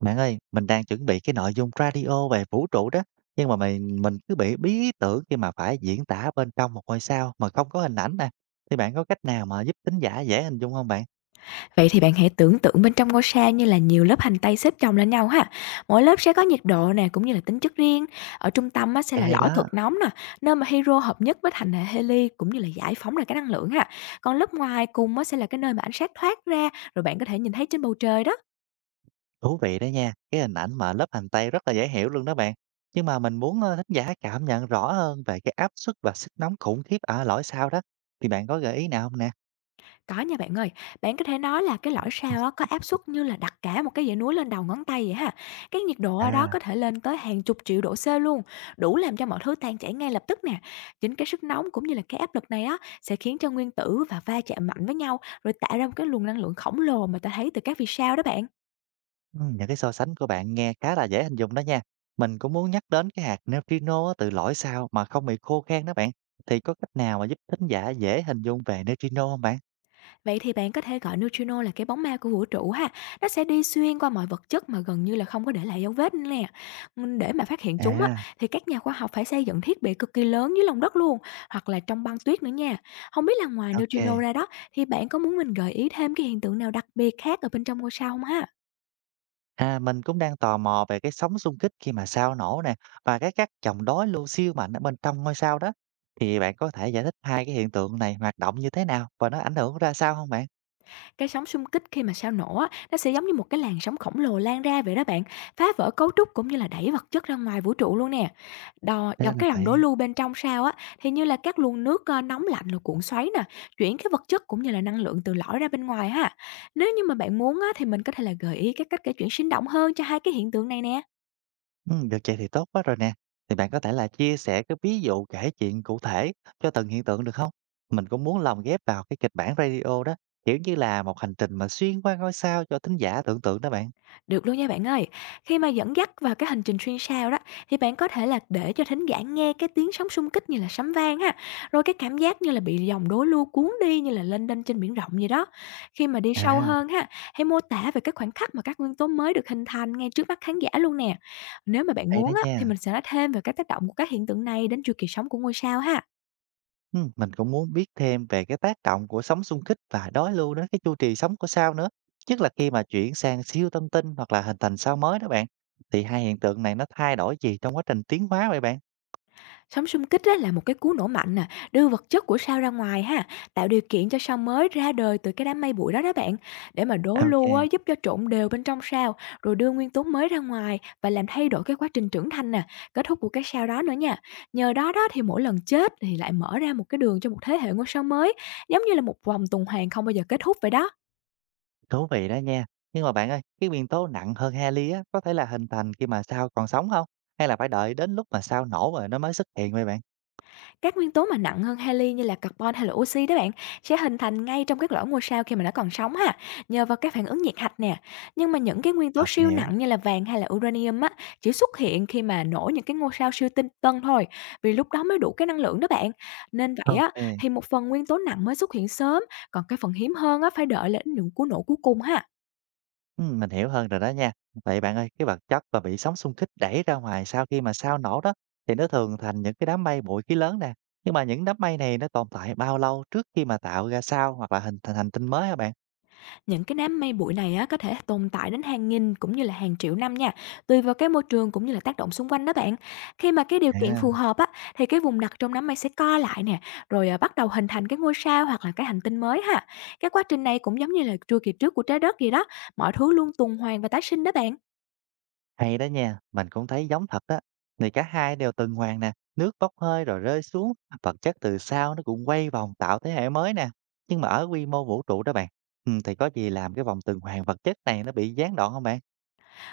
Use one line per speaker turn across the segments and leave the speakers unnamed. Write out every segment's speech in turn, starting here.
Bạn ơi, mình đang chuẩn bị cái nội dung radio về vũ trụ đó, nhưng mà mình cứ bị bí ý tưởng khi mà phải diễn tả bên trong một ngôi sao mà không có hình ảnh nè. Thì bạn có cách nào mà giúp thính giả dễ hình dung không bạn?
Vậy thì bạn hãy tưởng tượng bên trong ngôi sao như là nhiều lớp hành tây xếp chồng lên nhau ha. Mỗi lớp sẽ có nhiệt độ nè cũng như là tính chất riêng. Ở trung tâm á, sẽ
À,
là
hay
lõi
đó,
cực nóng nè, nơi mà hydro hợp nhất với thành hệ heli cũng như là giải phóng ra cái năng lượng ha. Còn lớp ngoài cùng á, sẽ là cái nơi mà ánh sáng thoát ra rồi bạn có thể nhìn thấy trên bầu trời đó.
thú vị đó nha, cái hình ảnh mà lớp hành tây rất là dễ hiểu luôn đó bạn. Nhưng mà mình muốn, thính giả cảm nhận rõ hơn về cái áp suất và sức nóng khủng khiếp ở lõi sao đó, thì bạn có gợi ý nào không nè?
Có nha bạn ơi, bạn có thể nói là cái lõi sao á, có áp suất như là đặt cả một cái dãy núi lên đầu ngón tay vậy ha. Cái nhiệt độ ở đó
À.
có thể lên tới hàng chục triệu độ C luôn, đủ làm cho mọi thứ tan chảy ngay lập tức nè. Chính cái sức nóng cũng như là cái áp lực này á sẽ khiến cho nguyên tử và va chạm mạnh với nhau rồi tạo ra một cái luồng năng lượng khổng lồ mà ta thấy từ các vì sao đó bạn.
Những cái so sánh của bạn nghe khá là dễ hình dung đó nha. Mình cũng muốn nhắc đến cái hạt neutrino á, từ lõi sao mà không bị khô khan đó bạn. Thì có cách nào mà giúp thính giả dễ hình dung về neutrino không bạn?
Vậy thì bạn có thể gọi neutrino là cái bóng ma của vũ trụ ha. Nó sẽ đi xuyên qua mọi vật chất mà gần như là không có để lại dấu vết nữa nè. Để mà phát hiện chúng á,
À,
thì các nhà khoa học phải xây dựng thiết bị cực kỳ lớn dưới lòng đất luôn, hoặc là trong băng tuyết nữa nha. Không biết là ngoài neutrino
ok.
ra đó, thì bạn có muốn mình gợi ý thêm cái hiện tượng nào đặc biệt khác ở bên trong ngôi sao không ha?
À, mình cũng đang tò mò về cái sóng xung kích khi mà sao nổ nè và cái các chòm đối lưu siêu mạnh ở bên trong ngôi sao đó. Thì bạn có thể giải thích hai cái hiện tượng này hoạt động như thế nào và nó ảnh hưởng ra sao không bạn?
Cái sóng xung kích khi mà sao nổ á, nó sẽ giống như một cái làn sóng khổng lồ lan ra vậy đó bạn, phá vỡ cấu trúc cũng như là đẩy vật chất ra ngoài vũ trụ luôn nè. Đò
Ra
dòng
là
cái dòng đối
vậy.
lưu bên trong sao á thì như là các luồng nước nóng lạnh rồi cuộn xoáy nè, chuyển cái vật chất cũng như là năng lượng từ lõi ra bên ngoài ha. Nếu như mà bạn muốn á thì mình có thể là gợi ý các cách kể chuyện sinh động hơn cho hai cái hiện tượng này nè.
Được vậy thì tốt quá rồi nè. Thì bạn có thể là chia sẻ cái ví dụ kể chuyện cụ thể cho từng hiện tượng được không? Mình cũng muốn lồng ghép vào cái kịch bản radio đó, kiểu như là một hành trình mà xuyên qua ngôi sao cho thính giả tưởng tượng đó bạn.
Được luôn nha bạn ơi. Khi mà dẫn dắt vào cái hành trình xuyên sao đó thì bạn có thể là để cho thính giả nghe cái tiếng sóng xung kích như là sấm vang ha, rồi cái cảm giác như là bị dòng đối lưu cuốn đi như là lênh đênh trên biển rộng vậy đó. Khi mà đi sâu
À,
hơn ha, hãy mô tả về các khoảnh khắc mà các nguyên tố mới được hình thành ngay trước mắt khán giả luôn nè. Nếu mà bạn
hay đó
muốn á thì
nha.
mình sẽ nói thêm về các tác động của các hiện tượng này đến chu kỳ sống của ngôi sao ha.
Mình cũng muốn biết thêm về cái tác động của sóng xung kích và đối lưu đến cái chu kỳ sống của sao nữa. Nhất là khi mà chuyển sang siêu tân tinh hoặc là hình thành sao mới đó bạn. Thì hai hiện tượng này nó thay đổi gì trong quá trình tiến hóa vậy bạn?
Sóng xung kích á, là một cái cú nổ mạnh nè, đưa vật chất của sao ra ngoài ha, tạo điều kiện cho sao mới ra đời từ cái đám mây bụi đó đó bạn. Để mà đối lưu á,
Ok.
giúp cho trộn đều bên trong sao, rồi đưa nguyên tố mới ra ngoài và làm thay đổi cái quá trình trưởng thành nè, kết thúc của cái sao đó nữa nha. Nhờ đó đó thì mỗi lần chết thì lại mở ra một cái đường cho một thế hệ ngôi sao mới, giống như là một vòng tuần hoàn không bao giờ kết thúc vậy đó.
Thú vị đó nha. Nhưng mà bạn ơi, cái nguyên tố nặng hơn heli á, có thể là hình thành khi mà sao còn sống không? Hay là phải đợi đến lúc mà sao nổ rồi nó mới xuất hiện vậy bạn?
Các nguyên tố mà nặng hơn heli như là carbon hay là oxy đó bạn sẽ hình thành ngay trong các lỗ ngôi sao khi mà nó còn sống ha, nhờ vào các phản ứng nhiệt hạch nè. Nhưng mà những cái nguyên tố
À,
siêu
mình hiểu.
nặng như là vàng hay là uranium á chỉ xuất hiện khi mà nổ những cái ngôi sao siêu tinh tân thôi, vì lúc đó mới đủ cái năng lượng đó bạn. Nên vậy á
Ok.
thì một phần nguyên tố nặng mới xuất hiện sớm, còn cái phần hiếm hơn á phải đợi đến những cú nổ cuối cùng ha.
Ừ, mình hiểu hơn rồi đó nha. Vậy bạn ơi, cái vật chất mà bị sóng xung kích đẩy ra ngoài sau khi mà sao nổ đó, thì nó thường thành những cái đám mây bụi khí lớn nè. Nhưng mà những đám mây này nó tồn tại bao lâu trước khi mà tạo ra sao hoặc là hình thành hành tinh mới hả bạn?
Những cái đám mây bụi này á, có thể tồn tại đến hàng nghìn cũng như là hàng triệu năm nha, tùy vào cái môi trường cũng như là tác động xung quanh đó bạn. Khi mà cái điều kiện
À.
phù hợp á, thì cái vùng đặc trong đám mây sẽ co lại nè, rồi bắt đầu hình thành cái ngôi sao hoặc là cái hành tinh mới ha. Cái quá trình này cũng giống như là chu kỳ trước của trái đất gì đó, mọi thứ luôn tuần hoàn và tái sinh đó bạn.
Hay đó nha, mình cũng thấy giống thật đó. Thì cả hai đều tuần hoàn nè, nước bốc hơi rồi rơi xuống, vật chất từ sao nó cũng quay vòng tạo thế hệ mới nè. Nhưng mà ở quy mô vũ trụ đó bạn, ừ, thì có gì làm cái vòng tuần hoàn vật chất này nó bị gián đoạn không bạn?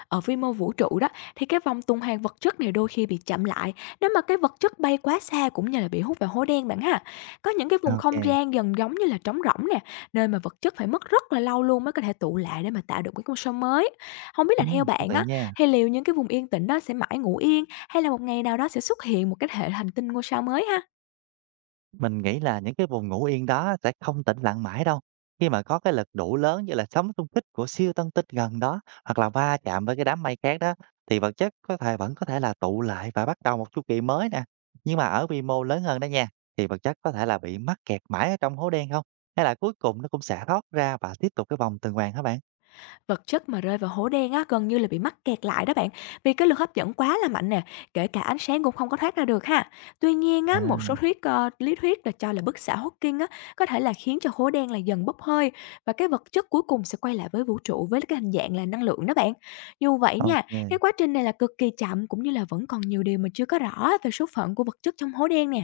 Ở vi mô vũ trụ đó, thì cái vòng tuần hoàn vật chất này đôi khi bị chậm lại nếu mà cái vật chất bay quá xa cũng như là bị hút vào hố đen bạn ha. Có những cái vùng không
Ok,
gian gần giống như là trống rỗng nè, nơi mà vật chất phải mất rất là lâu luôn mới có thể tụ lại để mà tạo được cái con số mới. Không biết là
ừ,
theo
thú
bạn
vị
á,
nha.
thì liệu những cái vùng yên tĩnh đó sẽ mãi ngủ yên hay là một ngày nào đó sẽ xuất hiện một cái hệ hành tinh ngôi sao mới ha?
Mình nghĩ là những cái vùng ngủ yên đó sẽ không tĩnh lặng mãi đâu. Khi mà có cái lực đủ lớn như là sóng xung kích của siêu tân tinh gần đó hoặc là va chạm với cái đám mây khác đó thì vật chất có thể vẫn có thể là tụ lại và bắt đầu một chu kỳ mới nè. Nhưng mà ở quy mô lớn hơn đó nha thì vật chất có thể là bị mắc kẹt mãi ở trong hố đen không? Hay là cuối cùng nó cũng sẽ thoát ra và tiếp tục cái vòng tuần hoàn các bạn?
Vật chất mà rơi vào hố đen á, gần như là bị mắc kẹt lại đó bạn, vì cái lực hấp dẫn quá là mạnh nè, kể cả ánh sáng cũng không có thoát ra được ha. Tuy nhiên á,
À,
một số lý thuyết là cho là bức xạ Hawking á, có thể là khiến cho hố đen là dần bốc hơi và cái vật chất cuối cùng sẽ quay lại với vũ trụ với cái hình dạng là năng lượng đó bạn. Dù vậy nha, cái
ok.
quá trình này là cực kỳ chậm cũng như là vẫn còn nhiều điều mà chưa có rõ về số phận của vật chất trong hố đen nè.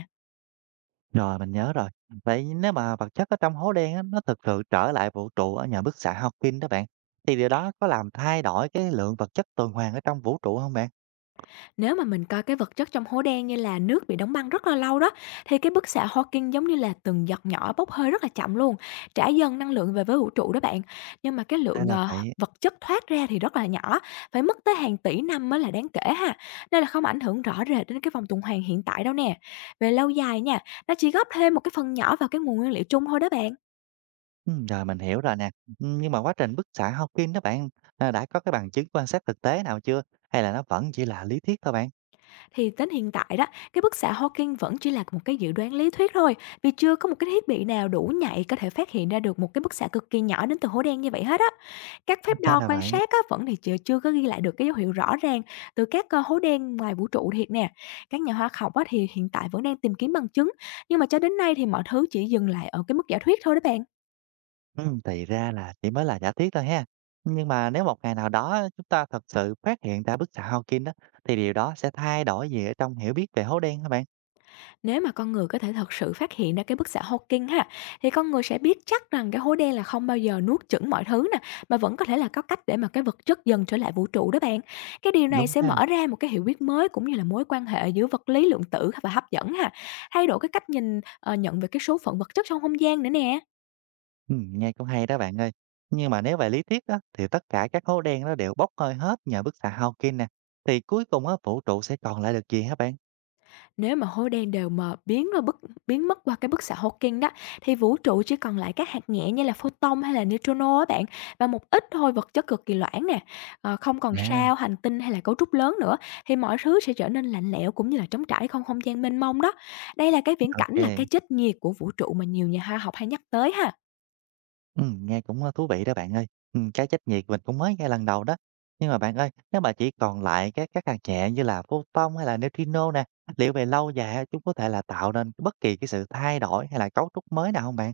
Rồi, mình nhớ rồi. Vậy nếu mà vật chất ở trong hố đen á, nó thực sự trở lại vũ trụ ở nhờ bức xạ Hawking đó bạn, thì điều đó có làm thay đổi cái lượng vật chất tuần hoàn ở trong vũ trụ không bạn?
Nếu mà mình coi cái vật chất trong hố đen như là nước bị đóng băng rất là lâu đó, thì cái bức xạ Hawking giống như là từng giọt nhỏ bốc hơi rất là chậm luôn, trả dần năng lượng về với vũ trụ đó bạn. Nhưng mà cái
Đây
lượng,
là
ờ,
vậy.
vật chất thoát ra thì rất là nhỏ, phải mất tới hàng tỷ năm mới là đáng kể ha, nên là không ảnh hưởng rõ rệt đến cái vòng tuần hoàn hiện tại đâu nè. Về lâu dài nha, nó chỉ góp thêm một cái phần nhỏ vào cái nguồn nguyên liệu chung thôi đó bạn.
Rồi mình hiểu rồi nè. Nhưng mà quá trình bức xạ Hawking đó bạn, à, đã có cái bằng chứng quan sát thực tế nào chưa? Hay là nó vẫn chỉ là lý thuyết thôi bạn?
Thì đến hiện tại đó, cái bức xạ Hawking vẫn chỉ là một cái dự đoán lý thuyết thôi, vì chưa có một cái thiết bị nào đủ nhạy có thể phát hiện ra được một cái bức xạ cực kỳ nhỏ đến từ hố đen như vậy hết á. Các phép
Ra
đo
là
quan
vậy.
sát á, vẫn thì chưa chưa có ghi lại được cái dấu hiệu rõ ràng từ các hố đen ngoài vũ trụ thiệt nè. Các nhà hóa học á, thì hiện tại vẫn đang tìm kiếm bằng chứng, nhưng mà cho đến nay thì mọi thứ chỉ dừng lại ở cái mức giả thuyết thôi đó bạn.
Thì ra là chỉ mới là giả thuyết thôi ha. Nhưng mà nếu một ngày nào đó chúng ta thật sự phát hiện ra bức xạ Hawking đó, thì điều đó sẽ thay đổi gì ở trong hiểu biết về hố đen hả bạn?
Nếu mà con người có thể thật sự phát hiện ra cái bức xạ Hawking ha, thì con người sẽ biết chắc rằng cái hố đen là không bao giờ nuốt chửng mọi thứ nè, mà vẫn có thể là có cách để mà cái vật chất dần trở lại vũ trụ đó bạn. Cái điều này
Đúng
sẽ
ha.
mở ra một cái hiểu biết mới cũng như là mối quan hệ giữa vật lý lượng tử và hấp dẫn ha, thay đổi cái cách nhận về cái số phận vật chất trong không gian nữa nè.
Nghe cũng hay đó bạn ơi. Nhưng mà nếu về lý thuyết á, thì tất cả các hố đen nó đều bốc hơi hết nhờ bức xạ Hawking nè. Thì cuối cùng á, vũ trụ sẽ còn lại được gì hả bạn?
Nếu mà hố đen đều mờ biến rồi bức biến mất qua cái bức xạ Hawking đó, thì vũ trụ chỉ còn lại các hạt nhẹ như là photon hay là neutrino á bạn, và một ít thôi vật chất cực kỳ loãng nè. Không còn
Nè,
sao, hành tinh hay là cấu trúc lớn nữa, thì mọi thứ sẽ trở nên lạnh lẽo cũng như là trống trải không không gian mênh mông đó. Đây là cái viễn cảnh là cái
Ok,
chết nhiệt của vũ trụ mà nhiều nhà khoa học hay nhắc tới ha.
Nghe cũng thú vị đó bạn ơi. Cái chất nhiệt mình cũng mới nghe lần đầu đó. Nhưng mà bạn ơi, nếu mà chỉ còn lại các hạt nhẹ như là photon hay là neutrino nè, liệu về lâu dài á, chúng có thể là tạo nên bất kỳ cái sự thay đổi hay là cấu trúc mới nào không bạn?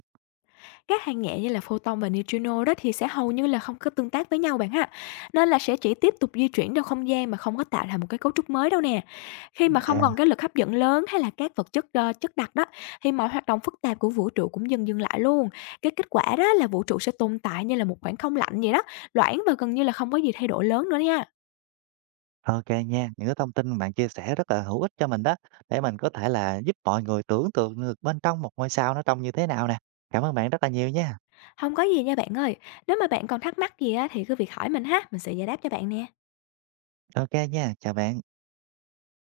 Các hạt nhẹ như là photon và neutrino đó thì sẽ hầu như là không có tương tác với nhau bạn ha. Nên là sẽ chỉ tiếp tục di chuyển trong không gian mà không có tạo thành một cái cấu trúc mới đâu nè. Khi mà không còn cái lực hấp dẫn lớn hay là các chất đặc đó thì mọi hoạt động phức tạp của vũ trụ cũng dần dừng lại luôn. Cái kết quả đó là vũ trụ sẽ tồn tại như là một khoảng không lạnh vậy đó, loãng và gần như là không có gì thay đổi lớn nữa nha.
OK nha, những cái thông tin bạn chia sẻ rất là hữu ích cho mình đó, để mình có thể là giúp mọi người tưởng tượng được bên trong một ngôi sao nó trông như thế nào nè. Cảm ơn bạn rất là nhiều nha.
Không có gì nha bạn ơi. Nếu mà bạn còn thắc mắc gì á thì cứ việc hỏi mình ha, mình sẽ giải đáp cho bạn nè.
OK nha, chào bạn.